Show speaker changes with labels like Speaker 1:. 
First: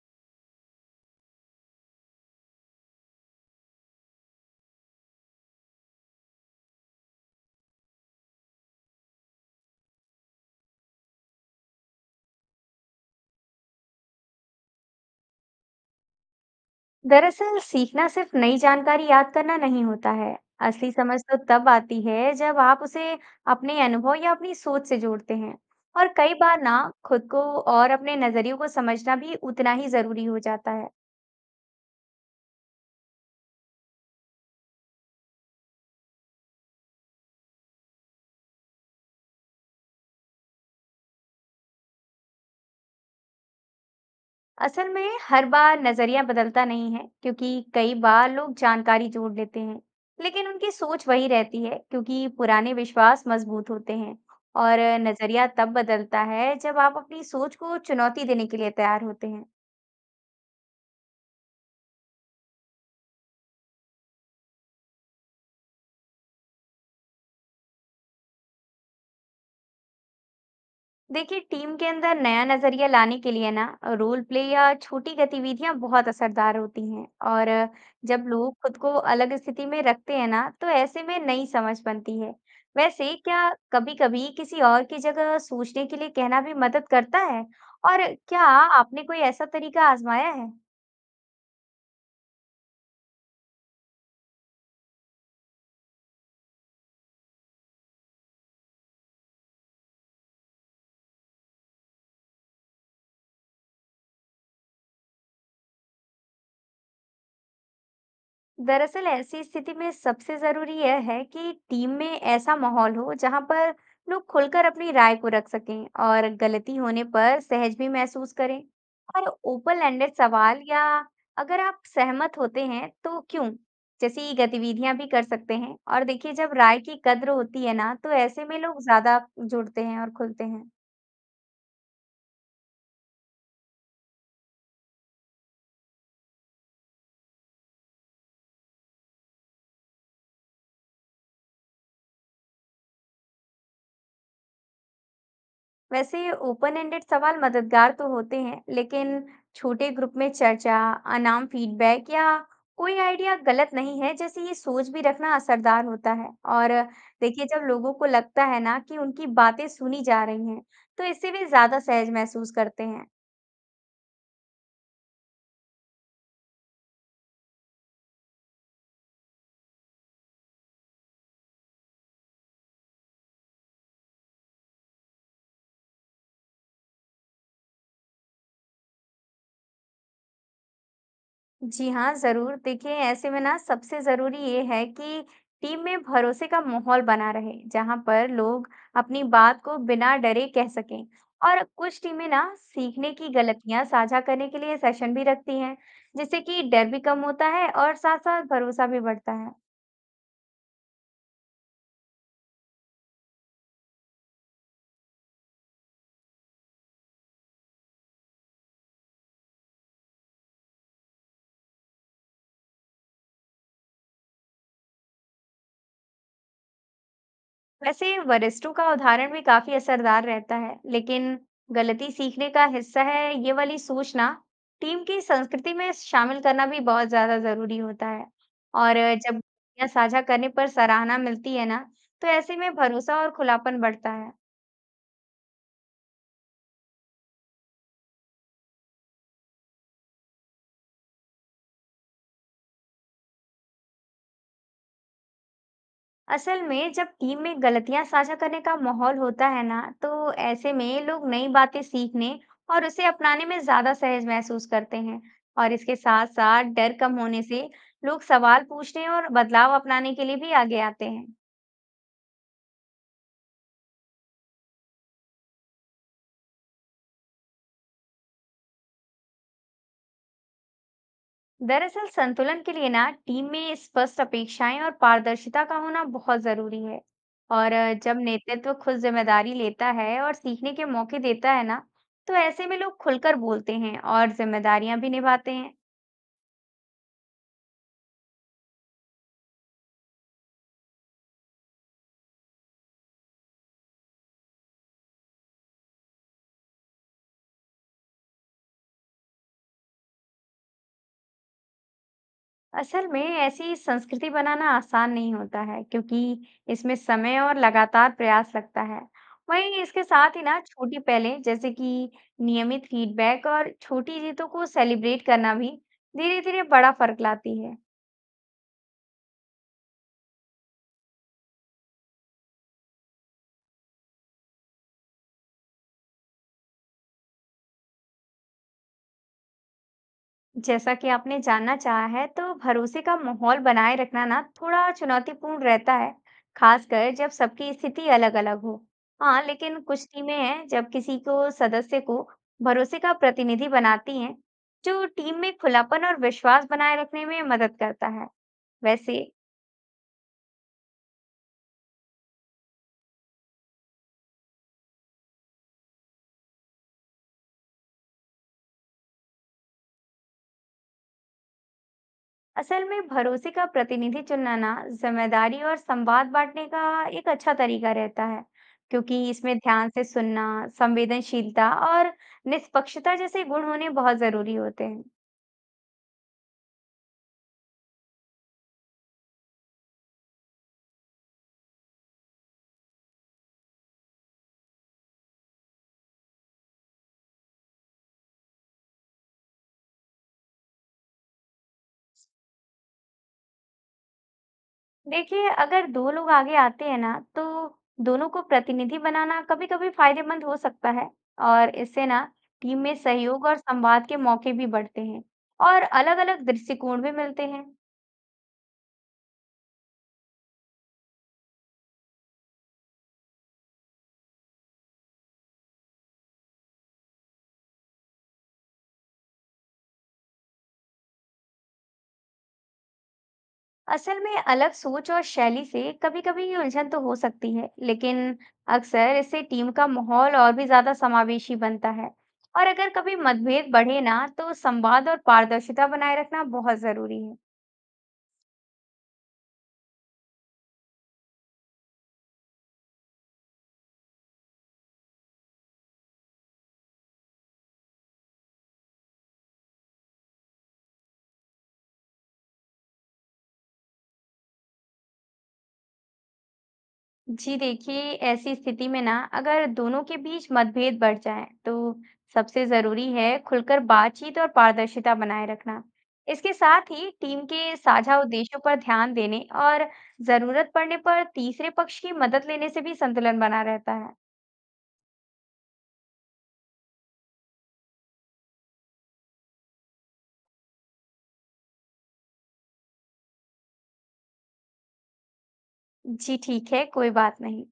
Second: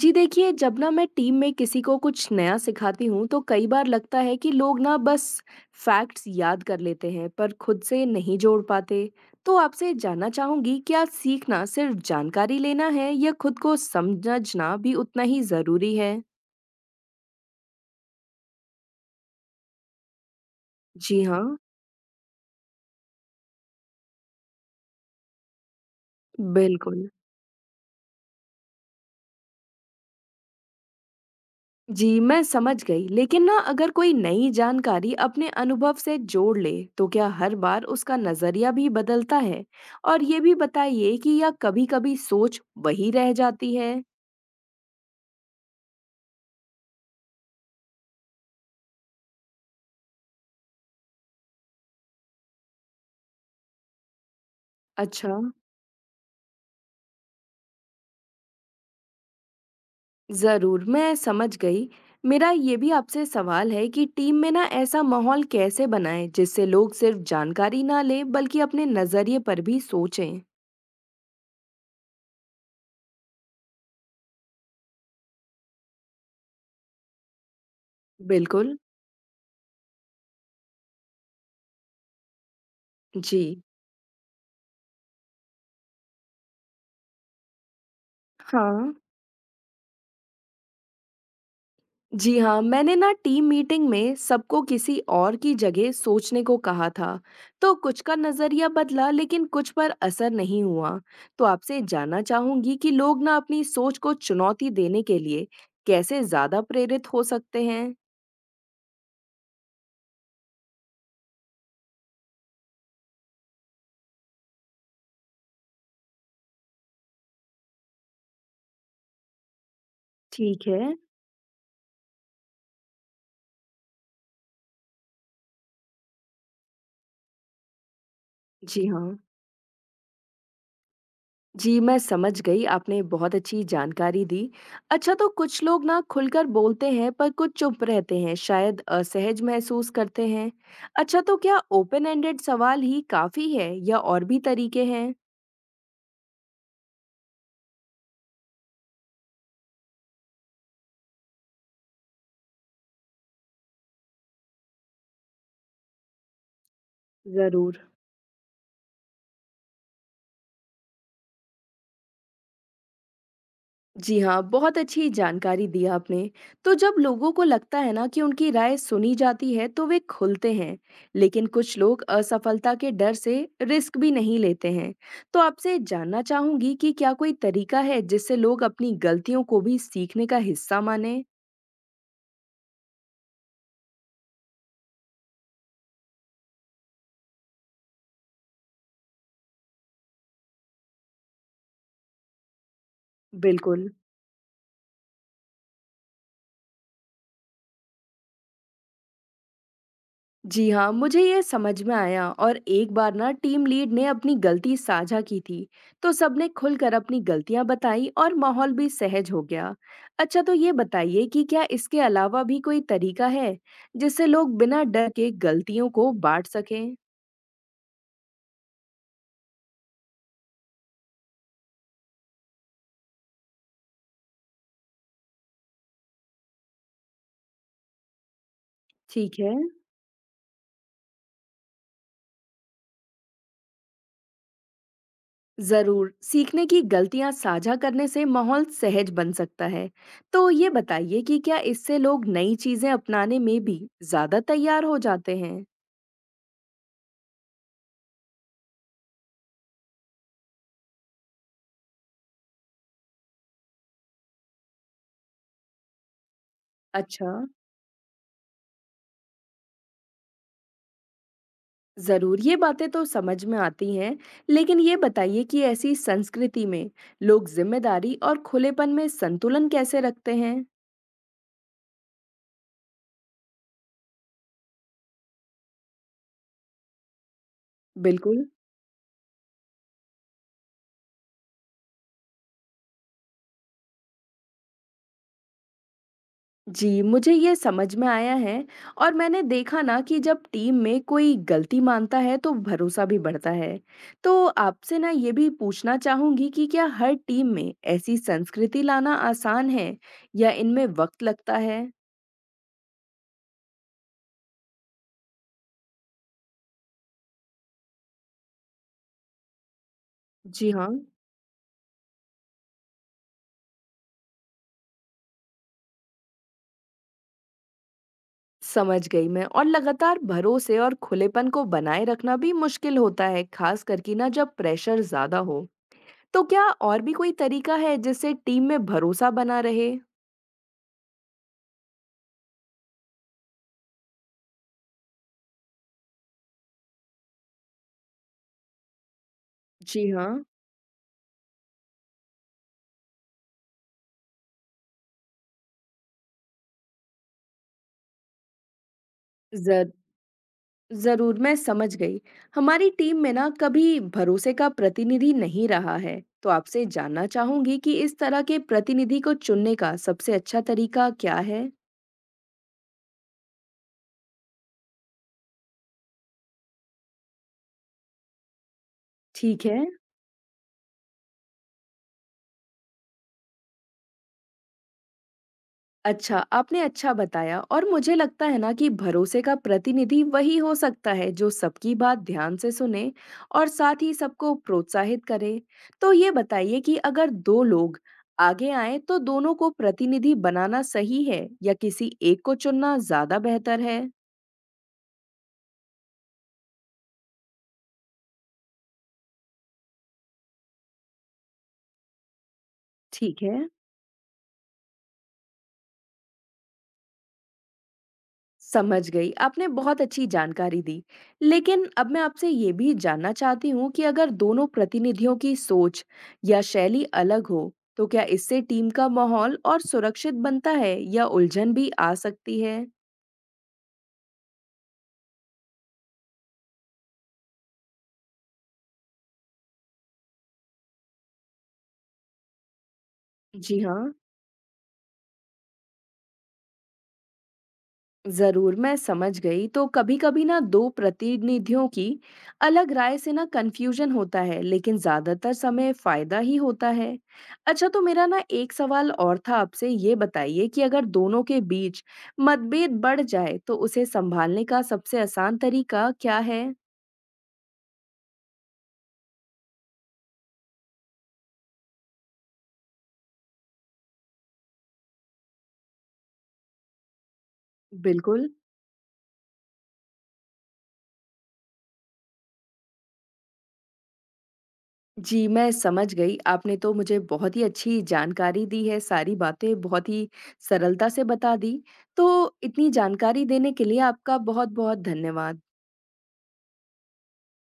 Speaker 1: जी देखिए, जब ना मैं टीम में किसी को कुछ नया सिखाती हूँ तो कई बार लगता है कि लोग ना बस फैक्ट्स याद कर लेते हैं पर खुद से नहीं जोड़ पाते। तो आपसे जानना चाहूंगी, क्या सीखना सिर्फ जानकारी लेना है या खुद को समझना भी उतना ही जरूरी है।
Speaker 2: दरअसल सीखना सिर्फ नई जानकारी याद करना नहीं होता है। असली समझ
Speaker 1: जी
Speaker 2: तो
Speaker 1: हाँ।
Speaker 2: तब आती है जब आप उसे अपने अनुभव या अपनी सोच से जोड़ते हैं। और कई बार ना
Speaker 1: बिल्कुल।
Speaker 2: खुद को और अपने नजरियों को समझना भी उतना ही जरूरी हो जाता है।
Speaker 1: जी, मैं समझ गई, लेकिन ना अगर कोई नई जानकारी अपने अनुभव से जोड़ ले, तो क्या हर बार उसका नज़रिया भी बदलता है? और ये भी बताइए कि या कभी-कभी सोच वही रह जाती है?
Speaker 2: असल में हर बार नजरिया बदलता नहीं है, क्योंकि कई बार लोग जानकारी जोड़ लेते हैं लेकिन उनकी सोच वही रहती है, क्योंकि पुराने विश्वास मजबूत होते हैं। और
Speaker 1: अच्छा,
Speaker 2: नजरिया तब बदलता है जब आप अपनी सोच को चुनौती देने के लिए तैयार होते हैं।
Speaker 1: ज़रूर, मैं समझ गई। मेरा ये भी आपसे सवाल है कि टीम में ना ऐसा माहौल कैसे बनाएं, जिससे लोग सिर्फ जानकारी ना लें, बल्कि अपने नज़रिए पर भी सोचें?
Speaker 2: देखिए, टीम के अंदर नया नजरिया लाने के लिए ना रोल प्ले या छोटी गतिविधियां बहुत असरदार होती हैं। और जब लोग
Speaker 1: बिल्कुल।
Speaker 2: खुद को अलग स्थिति में रखते हैं ना, तो ऐसे में नई समझ बनती है। वैसे क्या
Speaker 1: जी,
Speaker 2: कभी-कभी किसी और की जगह सोचने के लिए कहना भी मदद करता है? और क्या
Speaker 1: हाँ।
Speaker 2: आपने कोई ऐसा तरीका आजमाया है?
Speaker 1: जी हाँ, मैंने ना टीम मीटिंग में सबको किसी और की जगह सोचने को कहा था। तो कुछ का नजरिया बदला लेकिन कुछ पर असर नहीं हुआ। तो आपसे जानना चाहूंगी कि लोग ना अपनी सोच को चुनौती देने के लिए कैसे ज्यादा प्रेरित हो सकते हैं।
Speaker 2: दरअसल ऐसी स्थिति में सबसे जरूरी यह है कि टीम में ऐसा माहौल हो जहां पर लोग खुलकर अपनी राय को रख सकें और गलती होने पर सहज भी महसूस करें। और ओपन एंडेड सवाल
Speaker 1: ठीक
Speaker 2: या
Speaker 1: है।
Speaker 2: अगर आप सहमत होते हैं तो क्यों जैसी गतिविधियां भी कर सकते हैं। और देखिए, जब राय की कद्र होती है ना, तो ऐसे में लोग
Speaker 1: जी हाँ।
Speaker 2: ज्यादा जुड़ते हैं और खुलते हैं।
Speaker 1: जी, मैं समझ गई, आपने बहुत अच्छी जानकारी दी। अच्छा, तो कुछ लोग ना खुलकर बोलते हैं पर कुछ चुप रहते हैं, शायद असहज महसूस करते हैं। अच्छा, तो क्या ओपन एंडेड सवाल ही काफ़ी है या और भी तरीके हैं?
Speaker 2: वैसे ये ओपन एंडेड सवाल मददगार तो होते हैं, लेकिन छोटे ग्रुप में चर्चा, अनाम फीडबैक या कोई आइडिया गलत नहीं है, जैसे ये सोच भी रखना असरदार होता है। और देखिए, जब
Speaker 1: ज़रूर।
Speaker 2: लोगों को लगता है ना कि उनकी बातें सुनी जा रही हैं, तो इससे वे ज्यादा सहज महसूस करते हैं।
Speaker 1: जी हाँ, बहुत अच्छी जानकारी दी आपने। तो जब लोगों को लगता है ना कि उनकी राय सुनी जाती है तो वे खुलते हैं, लेकिन कुछ लोग असफलता के डर से रिस्क भी नहीं लेते हैं। तो आपसे जानना चाहूंगी कि क्या कोई तरीका है जिससे लोग अपनी गलतियों को भी सीखने का हिस्सा माने?
Speaker 2: जी हाँ, ज़रूर। देखिए, ऐसे में ना सबसे ज़रूरी ये है कि टीम में भरोसे का माहौल बना रहे, जहाँ पर लोग अपनी बात को बिना डरे कह सकें। और कुछ टीमें ना सीखने की गलतियाँ
Speaker 1: बिल्कुल।
Speaker 2: साझा करने के लिए सेशन भी रखती हैं, जिससे कि डर भी कम होता है और साथ-साथ भरोसा भी बढ़ता है।
Speaker 1: जी हाँ, मुझे ये समझ में आया। और एक बार ना टीम लीड ने अपनी गलती साझा की थी, तो सबने खुलकर अपनी गलतियां बताई और माहौल भी सहज हो गया। अच्छा, तो ये बताइए कि क्या इसके अलावा भी कोई तरीका है जिससे लोग बिना डर के गलतियों को बांट सकें।
Speaker 2: वैसे वरिष्ठों का उदाहरण भी काफी असरदार रहता है, लेकिन गलती सीखने का हिस्सा है, ये वाली सोचना टीम की संस्कृति में शामिल करना भी बहुत ज्यादा जरूरी होता है। और जब
Speaker 1: ठीक है।
Speaker 2: गलतियां साझा करने पर सराहना मिलती है ना, तो ऐसे में भरोसा और खुलापन बढ़ता है।
Speaker 1: जरूर, सीखने की गलतियां साझा करने से माहौल सहज बन सकता है। तो ये बताइए कि क्या इससे लोग नई चीजें अपनाने में भी ज्यादा तैयार हो जाते हैं।
Speaker 2: असल में जब टीम में गलतियां साझा करने का माहौल होता है ना, तो ऐसे में लोग नई बातें सीखने और उसे अपनाने में ज्यादा सहज महसूस करते हैं। और इसके साथ साथ डर कम
Speaker 1: अच्छा।
Speaker 2: होने से लोग सवाल पूछने और बदलाव अपनाने के लिए भी आगे आते हैं।
Speaker 1: जरूर, ये बातें तो समझ में आती हैं, लेकिन ये बताइए कि ऐसी संस्कृति में लोग जिम्मेदारी और खुलेपन में संतुलन कैसे रखते हैं।
Speaker 2: दरअसल संतुलन के लिए ना टीम में स्पष्ट अपेक्षाएं और पारदर्शिता का होना बहुत जरूरी है। और जब
Speaker 1: बिल्कुल।
Speaker 2: नेतृत्व खुद जिम्मेदारी लेता है और सीखने के मौके देता है ना, तो ऐसे में लोग खुलकर बोलते हैं और जिम्मेदारियां भी निभाते हैं।
Speaker 1: जी, मुझे ये समझ में आया है। और मैंने देखा ना कि जब टीम में कोई गलती मानता है तो भरोसा भी बढ़ता है। तो आपसे ना ये भी पूछना चाहूंगी कि क्या हर टीम में ऐसी संस्कृति लाना आसान है या इनमें वक्त लगता है।
Speaker 2: असल में ऐसी संस्कृति बनाना आसान नहीं होता है, क्योंकि इसमें समय और लगातार प्रयास लगता है। वहीं इसके साथ ही ना
Speaker 1: जी हाँ।
Speaker 2: छोटी पहलें जैसे कि नियमित फीडबैक और छोटी जीतों को सेलिब्रेट करना भी धीरे-धीरे बड़ा फर्क लाती है।
Speaker 1: समझ गई मैं, और लगातार भरोसे और खुलेपन को बनाए रखना भी मुश्किल होता है, खास करके ना जब प्रेशर ज्यादा हो। तो क्या और भी कोई तरीका है जिससे टीम में भरोसा बना रहे?
Speaker 2: जैसा कि आपने जानना चाहा है, तो भरोसे का माहौल बनाए रखना ना थोड़ा चुनौतीपूर्ण रहता है, खासकर जब सबकी स्थिति अलग-अलग हो। हाँ, लेकिन कुछ
Speaker 1: जी हाँ।
Speaker 2: टीमें हैं जब किसी को सदस्य को भरोसे का प्रतिनिधि बनाती हैं, जो टीम में खुलापन और विश्वास बनाए रखने में मदद करता है। वैसे
Speaker 1: जर जरूर, मैं समझ गई। हमारी टीम में ना कभी भरोसे का प्रतिनिधि नहीं रहा है, तो आपसे जानना चाहूंगी कि इस तरह के प्रतिनिधि को चुनने का सबसे अच्छा तरीका क्या है।
Speaker 2: असल में भरोसे का प्रतिनिधि चुनना ना जिम्मेदारी और संवाद बांटने का एक अच्छा तरीका रहता है, क्योंकि इसमें
Speaker 1: ठीक है।
Speaker 2: ध्यान से सुनना, संवेदनशीलता और निष्पक्षता जैसे गुण होने बहुत जरूरी होते हैं।
Speaker 1: अच्छा, आपने अच्छा बताया, और मुझे लगता है ना कि भरोसे का प्रतिनिधि वही हो सकता है जो सबकी बात ध्यान से सुने और साथ ही सबको प्रोत्साहित करे। तो ये बताइए कि अगर दो लोग आगे आए तो दोनों को प्रतिनिधि बनाना सही है या किसी एक को चुनना ज्यादा बेहतर है?
Speaker 2: देखिए, अगर दो लोग आगे आते हैं ना, तो दोनों को प्रतिनिधि बनाना कभी-कभी फायदेमंद हो सकता है और इससे ना टीम में
Speaker 1: ठीक
Speaker 2: सहयोग और
Speaker 1: है।
Speaker 2: संवाद के मौके भी बढ़ते हैं और अलग-अलग दृष्टिकोण भी मिलते हैं।
Speaker 1: समझ गई, आपने बहुत अच्छी जानकारी दी। लेकिन अब मैं आपसे ये भी जानना चाहती हूँ कि अगर दोनों प्रतिनिधियों की सोच या शैली अलग हो तो क्या इससे टीम का माहौल और सुरक्षित बनता है या उलझन भी आ सकती है।
Speaker 2: असल में अलग सोच और शैली से कभी-कभी ये उलझन तो हो सकती है, लेकिन अक्सर इससे टीम का माहौल और भी ज्यादा समावेशी बनता है। और अगर कभी मतभेद
Speaker 1: जी
Speaker 2: बढ़े
Speaker 1: हाँ।
Speaker 2: ना, तो संवाद और पारदर्शिता बनाए रखना बहुत जरूरी है।
Speaker 1: जरूर, मैं समझ गई। तो कभी कभी ना दो प्रतिनिधियों की अलग राय से ना कंफ्यूजन होता है, लेकिन ज्यादातर समय फायदा ही होता है। अच्छा, तो मेरा ना एक सवाल और था आपसे। ये बताइए कि अगर दोनों के बीच मतभेद बढ़ जाए तो उसे संभालने का सबसे आसान तरीका क्या है।
Speaker 2: जी देखिए, ऐसी स्थिति में ना अगर दोनों के बीच मतभेद बढ़ जाए तो सबसे जरूरी है खुलकर बातचीत और पारदर्शिता बनाए रखना। इसके साथ ही टीम के साझा
Speaker 1: बिल्कुल।
Speaker 2: उद्देश्यों पर ध्यान देने और जरूरत पड़ने पर तीसरे पक्ष की मदद लेने से भी संतुलन बना रहता है।
Speaker 1: जी, मैं समझ गई। आपने तो मुझे बहुत ही अच्छी जानकारी दी है, सारी बातें बहुत ही सरलता से बता दी। तो इतनी जानकारी देने के लिए आपका बहुत-बहुत धन्यवाद।
Speaker 2: जी ठीक है, कोई बात नहीं।